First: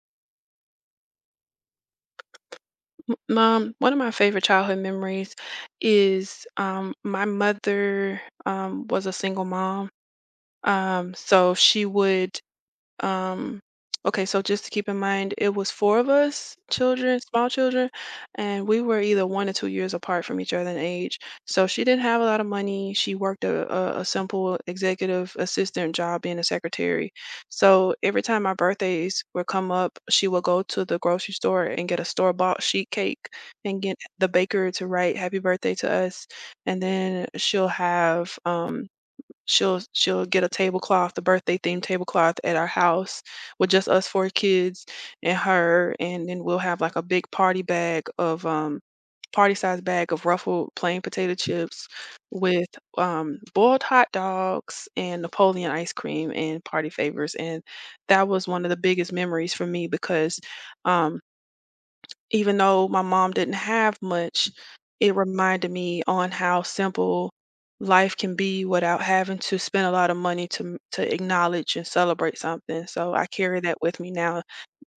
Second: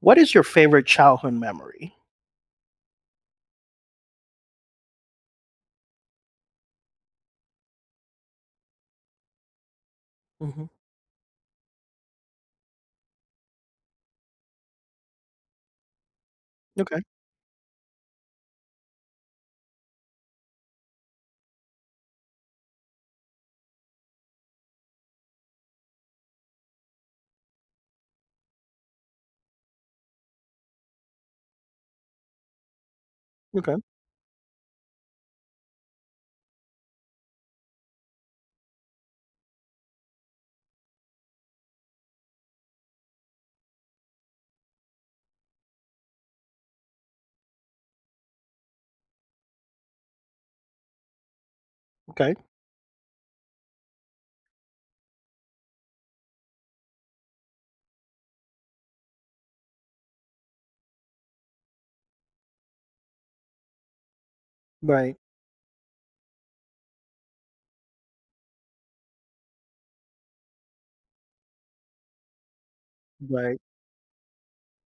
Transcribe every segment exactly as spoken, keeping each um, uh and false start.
What is your favorite childhood memory? Um, one of my favorite childhood memories is um, my mother um, was a single mom. Mhm. Um, so she would um, okay, so just to keep in mind, it was four of us, Okay, children, small children, and we were either one or two years apart from each other in age. So she didn't have a lot of money. She worked a, a, a simple executive assistant job being a secretary. So every time my birthdays would come up, she would go to the grocery store and get a store-bought sheet cake okay, and get the baker to write happy birthday to us. And then she'll have um she'll she'll get a tablecloth, the birthday themed tablecloth at our house with just us four kids and her, and then we'll have like a big party bag of um party size bag of ruffled plain potato chips okay. with um boiled hot dogs and Napoleon ice cream and party favors. And that was one of the biggest memories for me because um even though my mom didn't have much, it Right, reminded me on how simple life can be without having to spend a lot of money to m- to acknowledge and celebrate something. So I carry right. that with me now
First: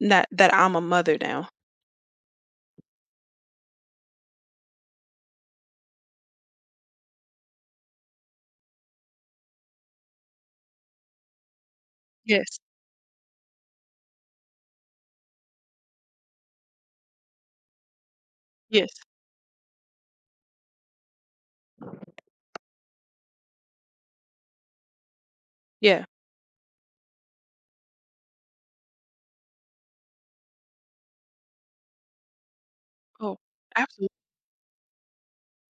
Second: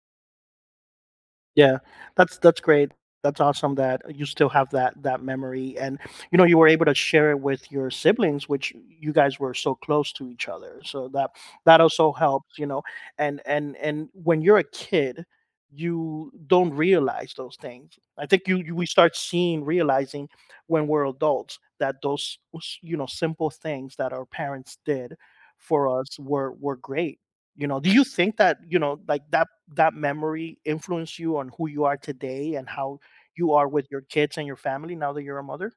that that I'm a mother now. Yeah, that's that's great. That's awesome that you still have that that memory, and you know you were able to share it with your siblings, which you guys were so close to each other. So that that also helps, Yes. you know. And and and when you're a kid, you don't realize those things. I think you, you we Yes. start seeing realizing when we're adults that those you know simple things that our parents did for Yeah. us were were great. You know, do you think that, you know, like that that memory influenced you on who you are today and how Oh, you are with your absolutely. kids and your family now that you're a mother?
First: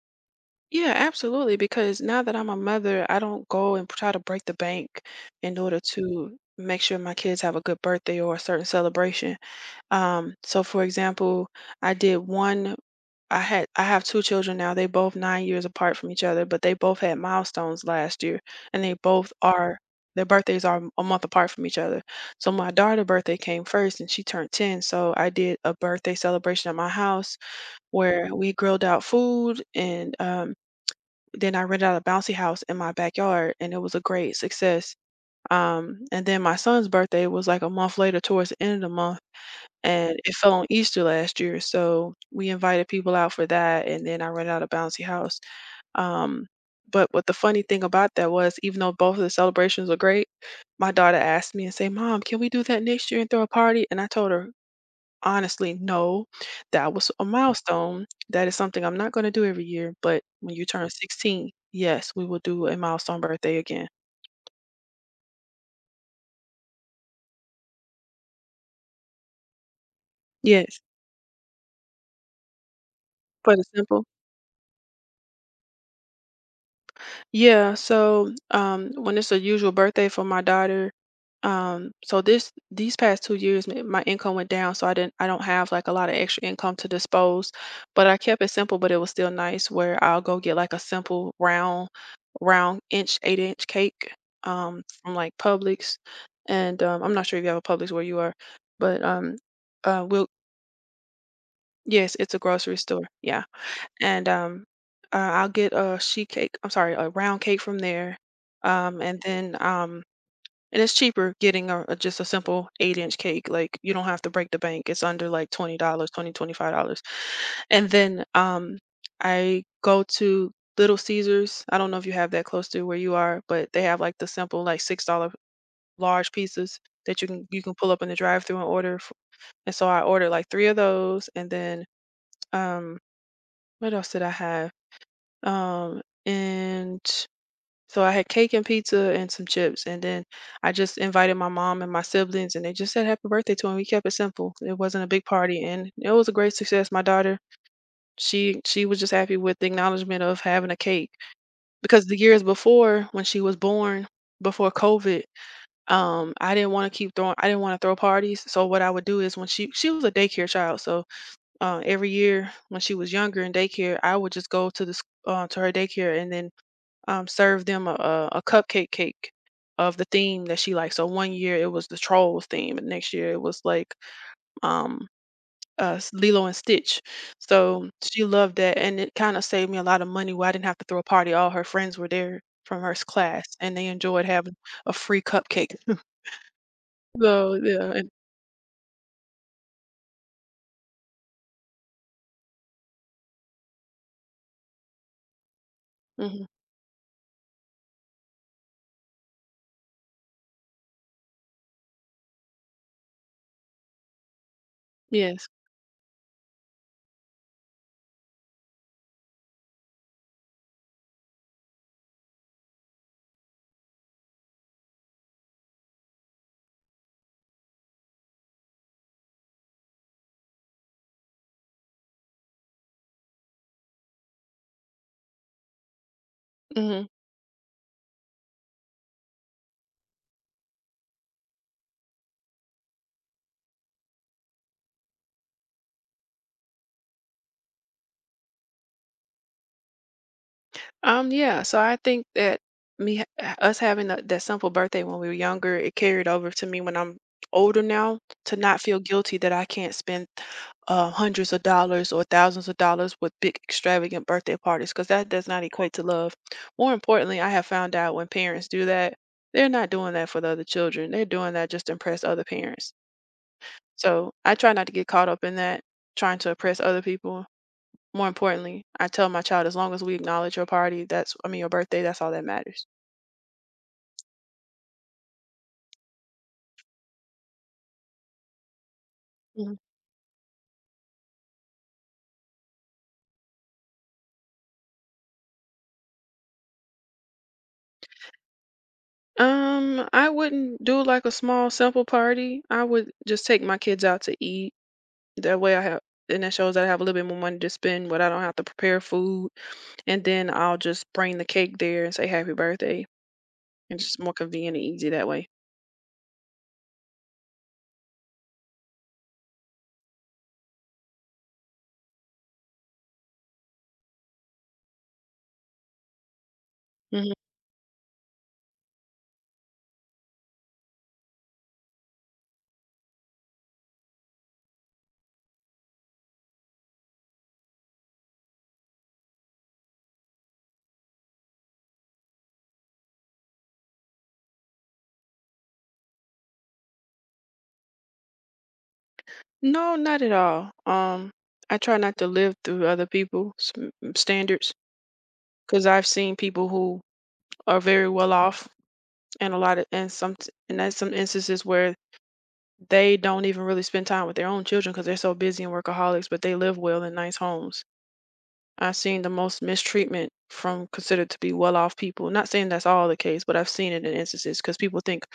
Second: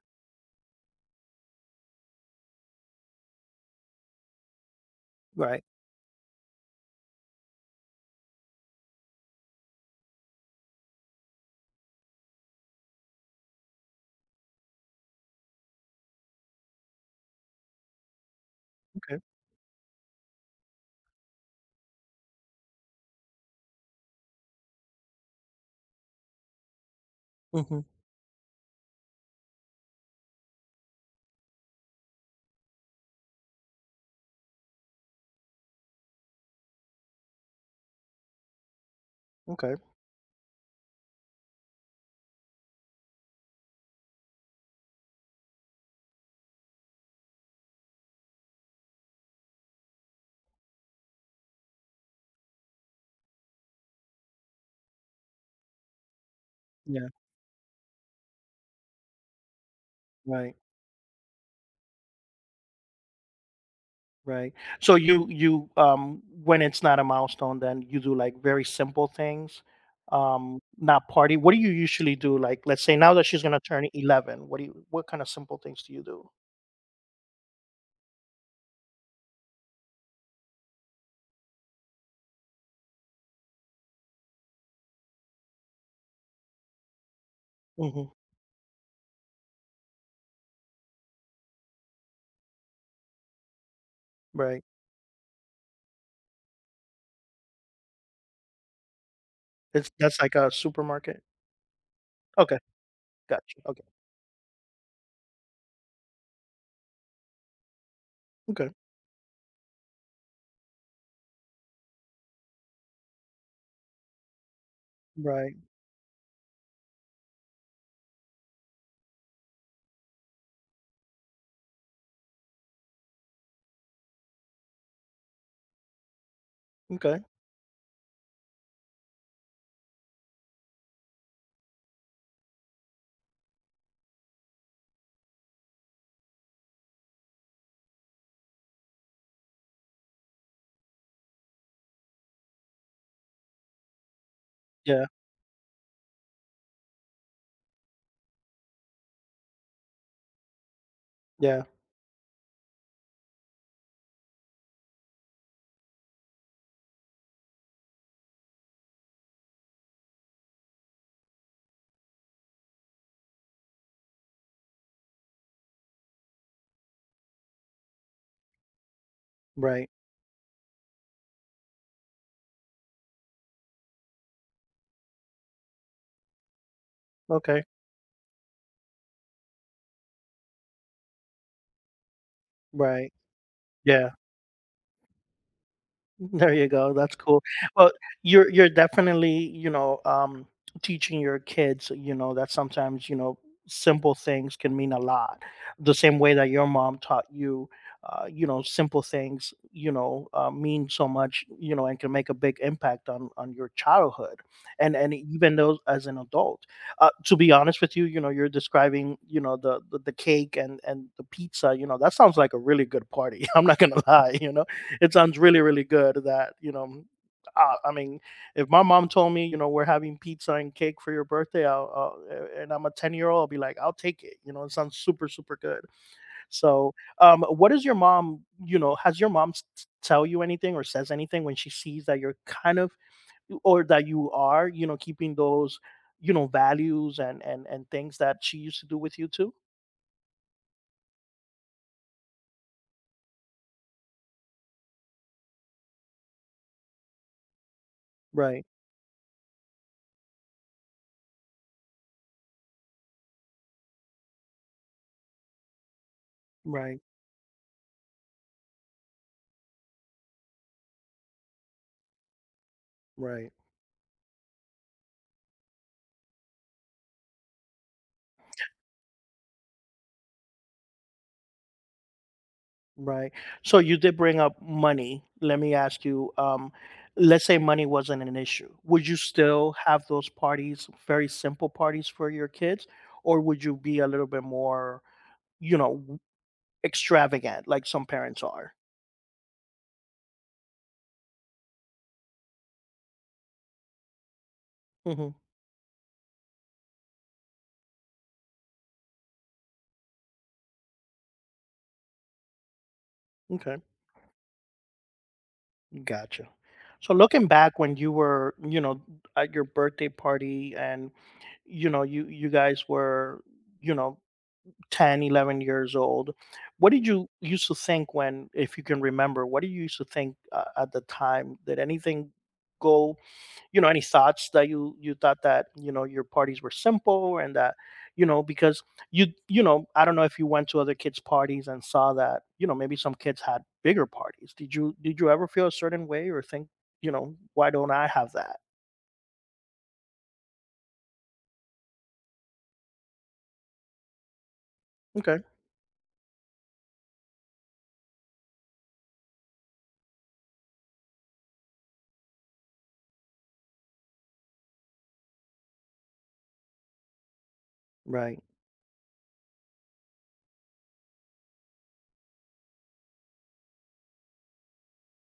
Yeah, absolutely. Because now that I'm a mother, I don't go and try to break the bank in Right. order to make sure my kids have a good birthday or a certain celebration. Um, so for example, I did one I had I have two children now. They both nine years apart from each other, but they both had milestones last year, and they Okay. both are their birthdays are a month apart from each other. So my daughter's birthday came first and she turned ten, so I did a birthday celebration at my house Hmm. where we grilled out food and um then I rented out a bouncy house in my backyard and it was a great success. Um, and then my son's birthday was like a month later towards the end of the month Okay. and it fell on Easter last year, so we invited people out for that, and then I rented out a bouncy house. Um, but what the funny thing about that was, even though both of the celebrations were great, my daughter asked me and say, "Mom, can we do that next year and throw a party?" And I told her, honestly, no, that Yeah. was a milestone. That is something I'm not going to do every year. But when Right. you turn sixteen, yes, we will do a milestone birthday again. Right. So you you um when it's not a milestone, then you do like very simple things, um, Yes, not party. What do you usually do? Like, let's say now that she's plain gonna and turn simple. eleven, what do you what kind of simple things do you do? Yeah, so um when it's a usual birthday for my daughter, um so this these past two years my my income went down, so I didn't I don't have like a lot of extra income to dispose, but Hmm. I kept it simple, but it was still nice where I'll go get like a simple round round inch eight inch cake Right. um from like Publix and um I'm not sure if you have a Publix where you are, but um It's uh That's we'll like a supermarket. yes, it's a Okay. grocery store. Yeah. Gotcha. Okay. and um, uh, I'll get a sheet cake. I'm sorry, a round cake from there, Okay. um, and then um, and it's cheaper getting a, a- just a simple eight inch cake. Like you don't have to break the bank. It's under like Right. twenty dollars, twenty twenty five dollars, and then um, I go to Little Caesars. I don't know if you have that close to where you are, but they have like the simple like six dollar large pieces that Okay. you can you can pull up in the drive through and order. f- And so I ordered like three of those, and then um, what else did I have? Um, and so I had cake and pizza and some chips. And then I just invited my mom and my siblings, and they just said happy birthday to him. We kept it simple. It wasn't Yeah. a big party, and it was a great success. My daughter, she she was just happy with the acknowledgement of having a cake Yeah, because the years before, when she was born, before COVID, um, I didn't want to keep throwing. I didn't want to throw parties. So what I would do is when she she was a daycare child, so uh, every year when she was younger in daycare, I would just go to the sc- uh, to her daycare and then um, served them a, a a cupcake cake right. of the theme that she liked. So one year it was the trolls theme, and next year it was like um, uh, s- Lilo and Stitch. Okay, So she loved that, and it kind of saved me a lot of money where I didn't have to throw a party. All her friends were there from her s- right. class, and they Yeah. enjoyed having a free cupcake. There you go. That's cool. So Well, yeah, and, you're you're definitely, you know, um, teaching your kids, you know, that sometimes, you know, simple things can mean a lot. The same way mhm, that your mom taught you, uh, you know, simple things, you know, uh, mean so much, you know, and can make a big impact on on your childhood, and and yes. even those as an adult. Uh, to be honest with you, you know, you're describing, you know, the the, the cake and and the pizza. You know, that sounds like a really good party. I'm not gonna lie. You know it sounds really really good that you know uh, I mean, if my mom told me, you know, we're having pizza and cake for your birthday, I'll, uh, and I'm a ten year old, I'll be like, I'll take it. You know, it sounds super, super good. So, Mhm. um, what does your mom, you know, has your mom s- tell you anything or says anything when she sees that you're kind of, or that you are, you know, keeping those, you know, values and, and, and things that she used to do with you too? Um, yeah, so I think that me ha- uh, us having that, that simple birthday when we were younger, it carried over to me when I'm older now to Right. not feel guilty that I can't spend uh, hundreds of dollars or thousands of dollars with big extravagant birthday parties because that does not equate to love. More Right. importantly, I have found out when parents do that, they're not doing that for the other children. They're doing that just to impress other parents. Right. So I try not to get caught up in that, trying to impress other people. More importantly, I tell my child, as long as we acknowledge your party, that's I mean your birthday, that's all that matters. Right. So you did bring up money. Let me ask you, um, let's say money wasn't an issue. Would you still Mhm. have those parties, very simple parties for your kids, or would you be a little bit more, you know, w- extravagant like some parents are? Um, I wouldn't do like a small simple party. I would just take my kids out to eat. Hmm. That way I have and that shows that I have a little bit more money to spend, but I don't have to prepare food. And then I'll just bring the cake there and say happy birthday. Okay, It's just more convenient and easy that way. gotcha. So looking back when you were, you know, at your birthday party and you know you you guys were you know Ten, eleven years old, what did you Hmm. used to think when if you can remember what did you used to think, uh, at the time did anything go, you know any thoughts that you you thought that you know your parties were simple and that you know because you you know I don't know if you went to other kids' parties and saw that you know maybe some kids had bigger parties, did you did you ever feel a certain way or think, you know why don't I have that? No, not at all. Um, I try not to live through other people's mm, standards. Okay. 'Cause I've seen people who are very well off, and a lot of and some and that's some instances where they don't even really spend time with their own children because 'cause they're so busy and workaholics, but they live well in nice homes. Right. I've seen the most mistreatment from considered to be well-off people. Not saying that's all the case, but I've seen it in instances because people think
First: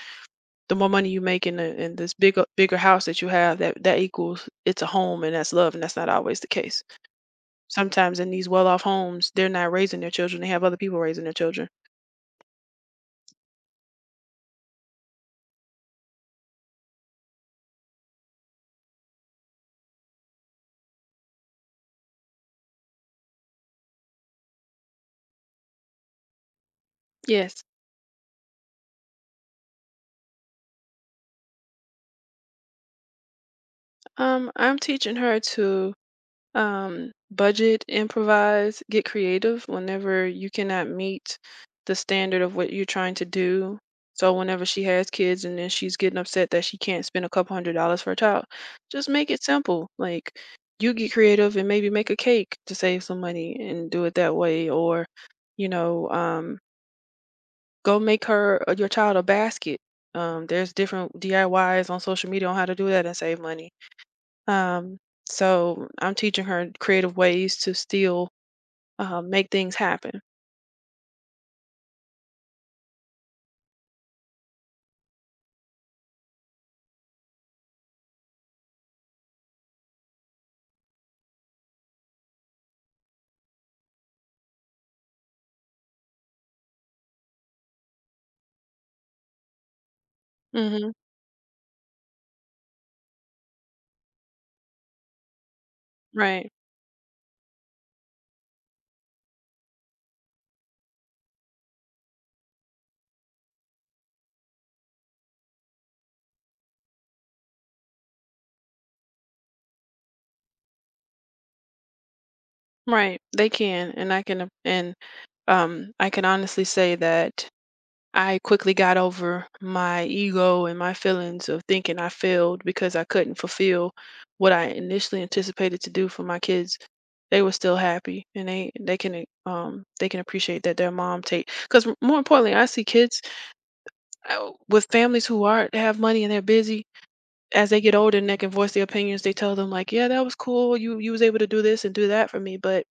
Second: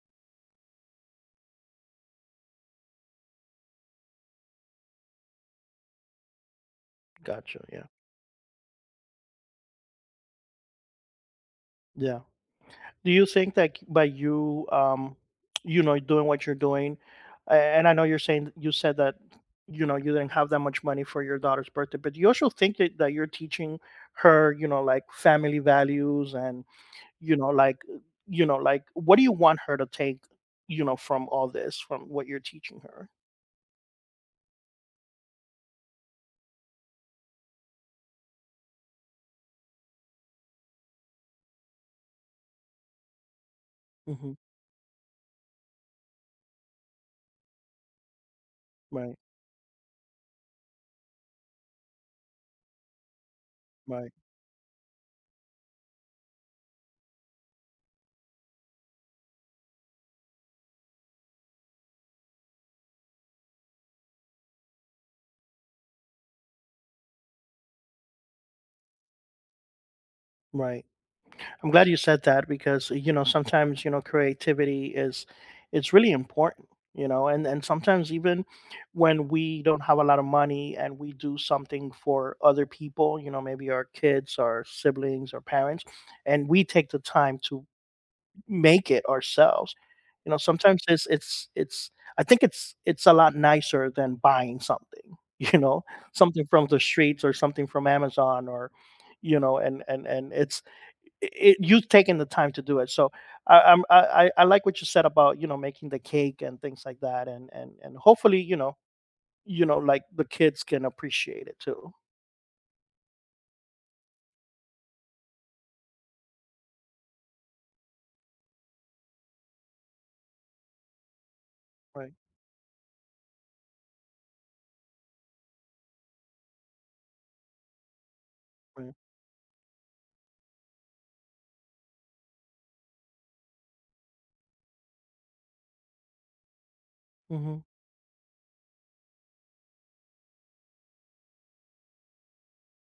the more money you make in the in this bigger bigger house that you have, that that equals it's a home and that's love, and that's not always the case. Gotcha. Yeah. Sometimes in these well-off homes, they're not raising their children, they have other people raising their children. Yeah. Do you think that by you um you know doing what you're doing, a- and I know you're saying you said that you know you didn't have that much money for your daughter's birthday, but do you also think that, that you're teaching her, you know like family values and, you know Yes. like you know like what do you want her to take, you know from all this, from what you're teaching her? Um, I'm teaching her to um, budget, improvise, get creative whenever you cannot meet the standard of what you're trying to do. Hmm. So whenever she has kids and then she's getting upset that she can't spend a couple hundred dollars for a child, just Right. make it simple. Like you get creative and maybe make a cake to save some money and do Right. it that way, or you know, um, go make her uh, your child a basket. Um, there's different D I Ys on social media on how to do that and save money. Um, so I'm teaching her creative ways to still uh, make things happen. Right. I'm glad you said that because you know sometimes you know creativity is it's really important, you know and and sometimes even when we don't have a lot of money and we do something for other people, you know maybe our kids, our siblings, our parents, and we take the time to make it ourselves, you know sometimes Hmm. it's it's it's, I think it's it's a lot nicer than buying something, you know something Right, from the streets or something from Amazon, or you know and and and it's it, it you taking the time to do it. So I, I'm I I I like what you said about, you know making the cake and things like that, and and and hopefully, you know you know like the kids can appreciate it too. right. They can, and I can, uh, and um, I can honestly say that I quickly got over my ego and my feelings of thinking I Right. failed because I couldn't fulfill what I initially anticipated to do for my kids. They were still happy, and they Right. they can eh, um they can appreciate that their mom take because more importantly, I see kids uh, with families who are have money and they're busy Hmm. as they get older and they can voice their opinions, they tell them like, "Yeah, that was cool. You you was able to do this and do that for me, but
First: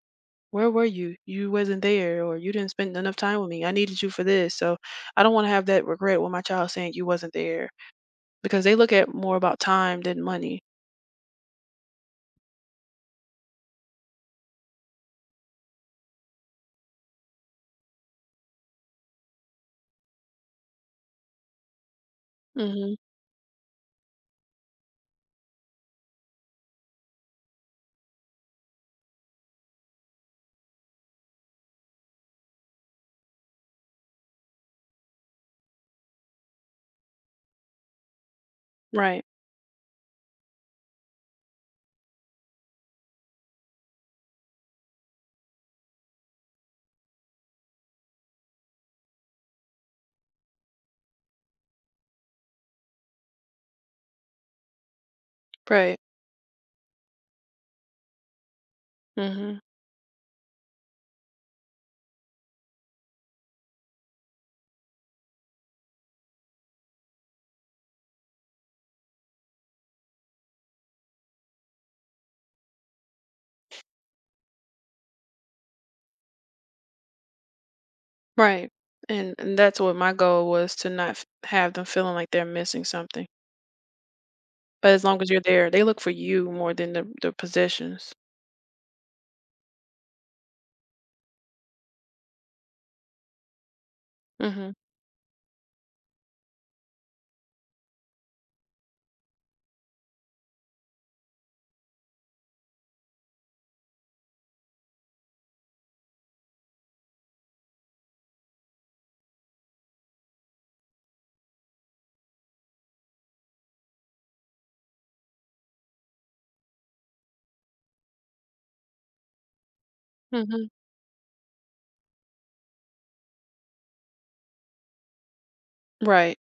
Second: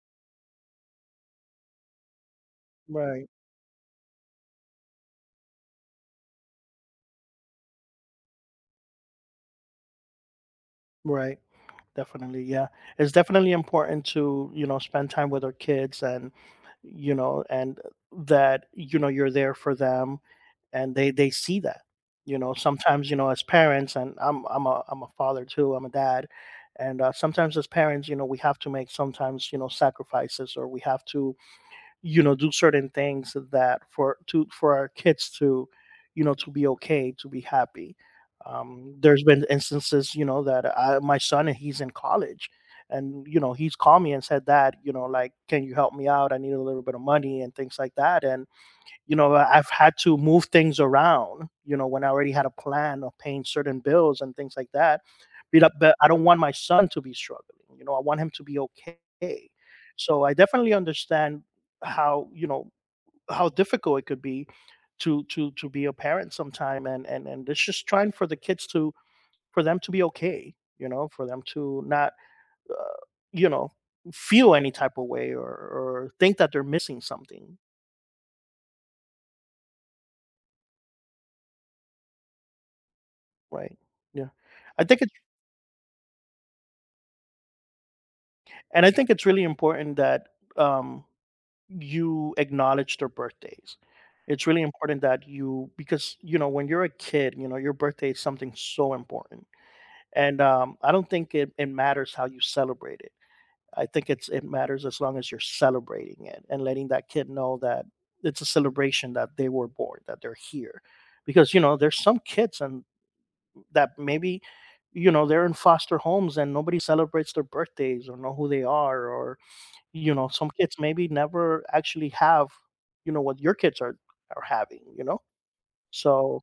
where were you? You wasn't there, or you didn't spend enough Right. time with me. I needed you for this." So I don't want to have that regret when my child saying you wasn't there because they look at more about time than money. Right. Definitely. Yeah. It's definitely important to, you know spend time with our kids, and you know and that, you know you're there for them, and they they see that. You know, hmm. sometimes, you know, as parents, and I'm I'm a I'm a father too, I'm a dad. And uh, sometimes as parents, you know, we have to make sometimes, you know, sacrifices, or we have to, you know, do certain things that for to for our kids to, you know, to be okay, to be happy. Um, Right. there's been instances, you know, that I, my son, he's in college, and you know he's called me and said that, you know like can you help me out, I need a little bit of money and things like that. And you know I've had to move things around, you know when I already had a plan of paying certain bills and things like that. But, but Right. I don't want my son to be struggling. you know I want him to be okay. Hmm. So I definitely understand how you know how difficult it could be to to to be a parent sometime, and and and it's just trying for the kids to, for them to be okay, you know for them to not, uh, you know feel any type of way or or think that they're missing something. Right. And and that's what my goal was to not f- have them feeling like they're missing something. Right. Yeah. I But think as it's long as you're there, they look for you more than the, the possessions. And I think it's really important that, um, you acknowledge their birthdays. It's really Hmm. important that you because you know when you're a kid, you know your birthday is something so important. And um, I don't think it, it matters how you celebrate it. I think it's it matters as long as you're celebrating it and letting that kid know that it's a celebration that they were born, that they're here. Because you know there's some kids, and that maybe you know they're in foster homes and nobody celebrates their birthdays or know who they are, or you know, some Hmm. kids maybe never actually have, you know, what your kids are are having, you know? Right. So,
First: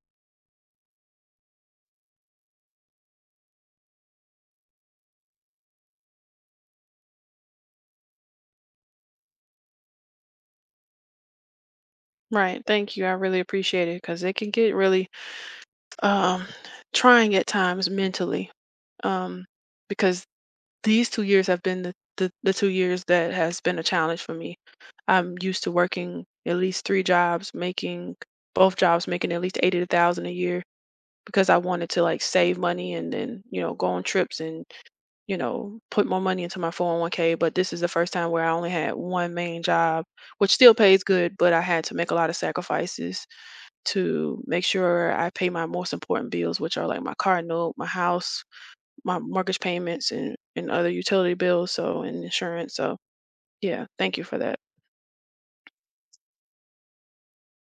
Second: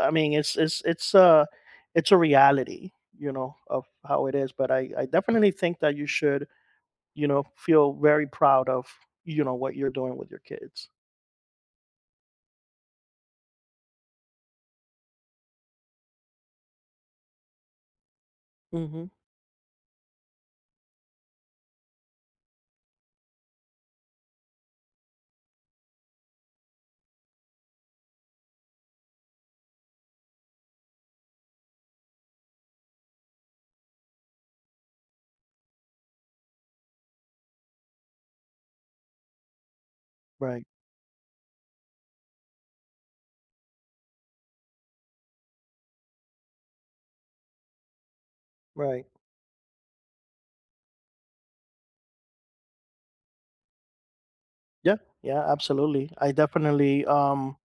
I mean, it's it's it's a it's a reality, you know, of how it is, but I I definitely think that you should, you know, feel very proud of, you know, what you're doing with your kids. Right. Thank you. I really appreciate it because it can get really um, trying at times mentally Hmm. um, because these two years have been the, the, the two years that has been a challenge for me. I'm used to working at least three jobs, making both jobs, making at least eighty to a thousand a year because I wanted to like save money and then, you know, go on trips and, you know, put more money into my four o one k. But this is the first time where I only had one main job, which Right, still pays good, but I had to make a lot of sacrifices to make sure I pay my most important bills, which are like my car note, my house, right. my mortgage payments, and and other utility bills, so and insurance. So yeah, thank you for that. Yeah, yeah, absolutely. I definitely, um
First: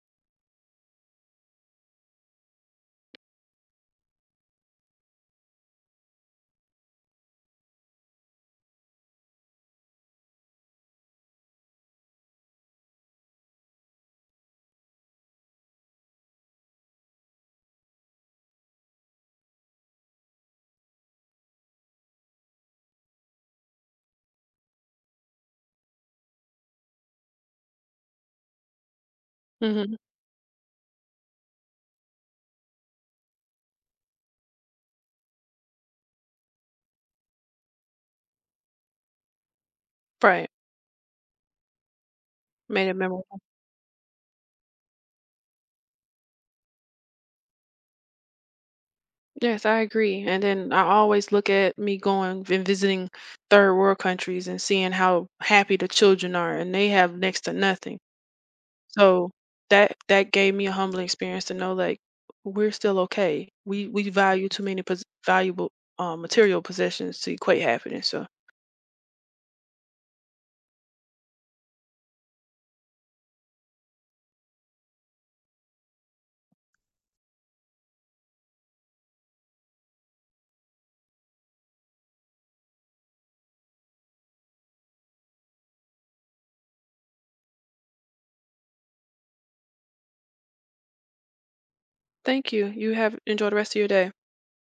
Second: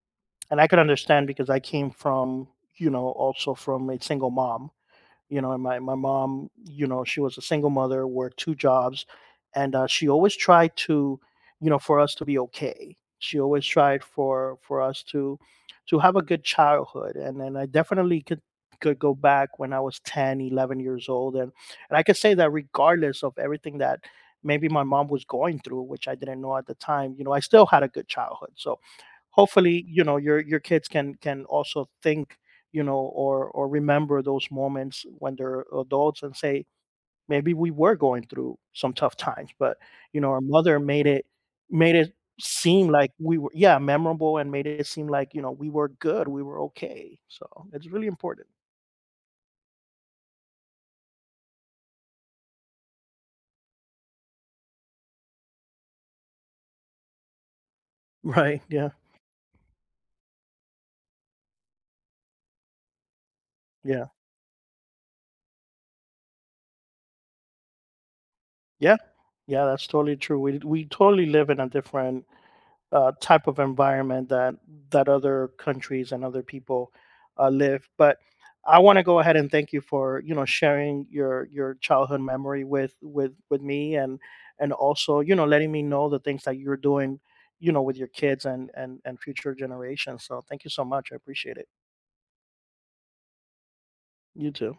and I could understand because I came from, you know, also from a single mom. You know, and my my mom, you know, she was a single mother, worked two jobs, and, uh, she always tried to, you know, for us to be okay. She always tried for for us to to have a good childhood, and and I definitely could could go back when I was ten, eleven years old, and and I could say that regardless of everything that maybe my mom was going through, which I didn't know at the time, you know, I still had a good childhood. So hopefully, Hmm. you know your your kids can can also think, you know or or remember those moments when they're adults, and say maybe we were going through some tough times, but you know our Right, mother made it made it made seem it like we memorable. were, yeah, memorable, and made it seem like, you know we were good, we were okay. So it's really important. Yes, I agree. And then I always look at me going and visiting third world countries and seeing how happy the children are, and they have next to nothing. Right. Yeah. So that that gave me a humbling experience to know like we're still okay. We Yeah. we value too many pos- valuable um, material possessions to equate happiness. So Yeah. Yeah, that's totally true. We we totally live in a different, uh, type of environment that that other countries and other people, uh, live. But I want to go ahead and thank you for, you know sharing your your childhood memory with, with with me, and and also, you know letting me know the things that you're doing, you know with your kids and and and future generations. So thank you so much. I appreciate it. thank you. You have enjoy the rest of your day. You too.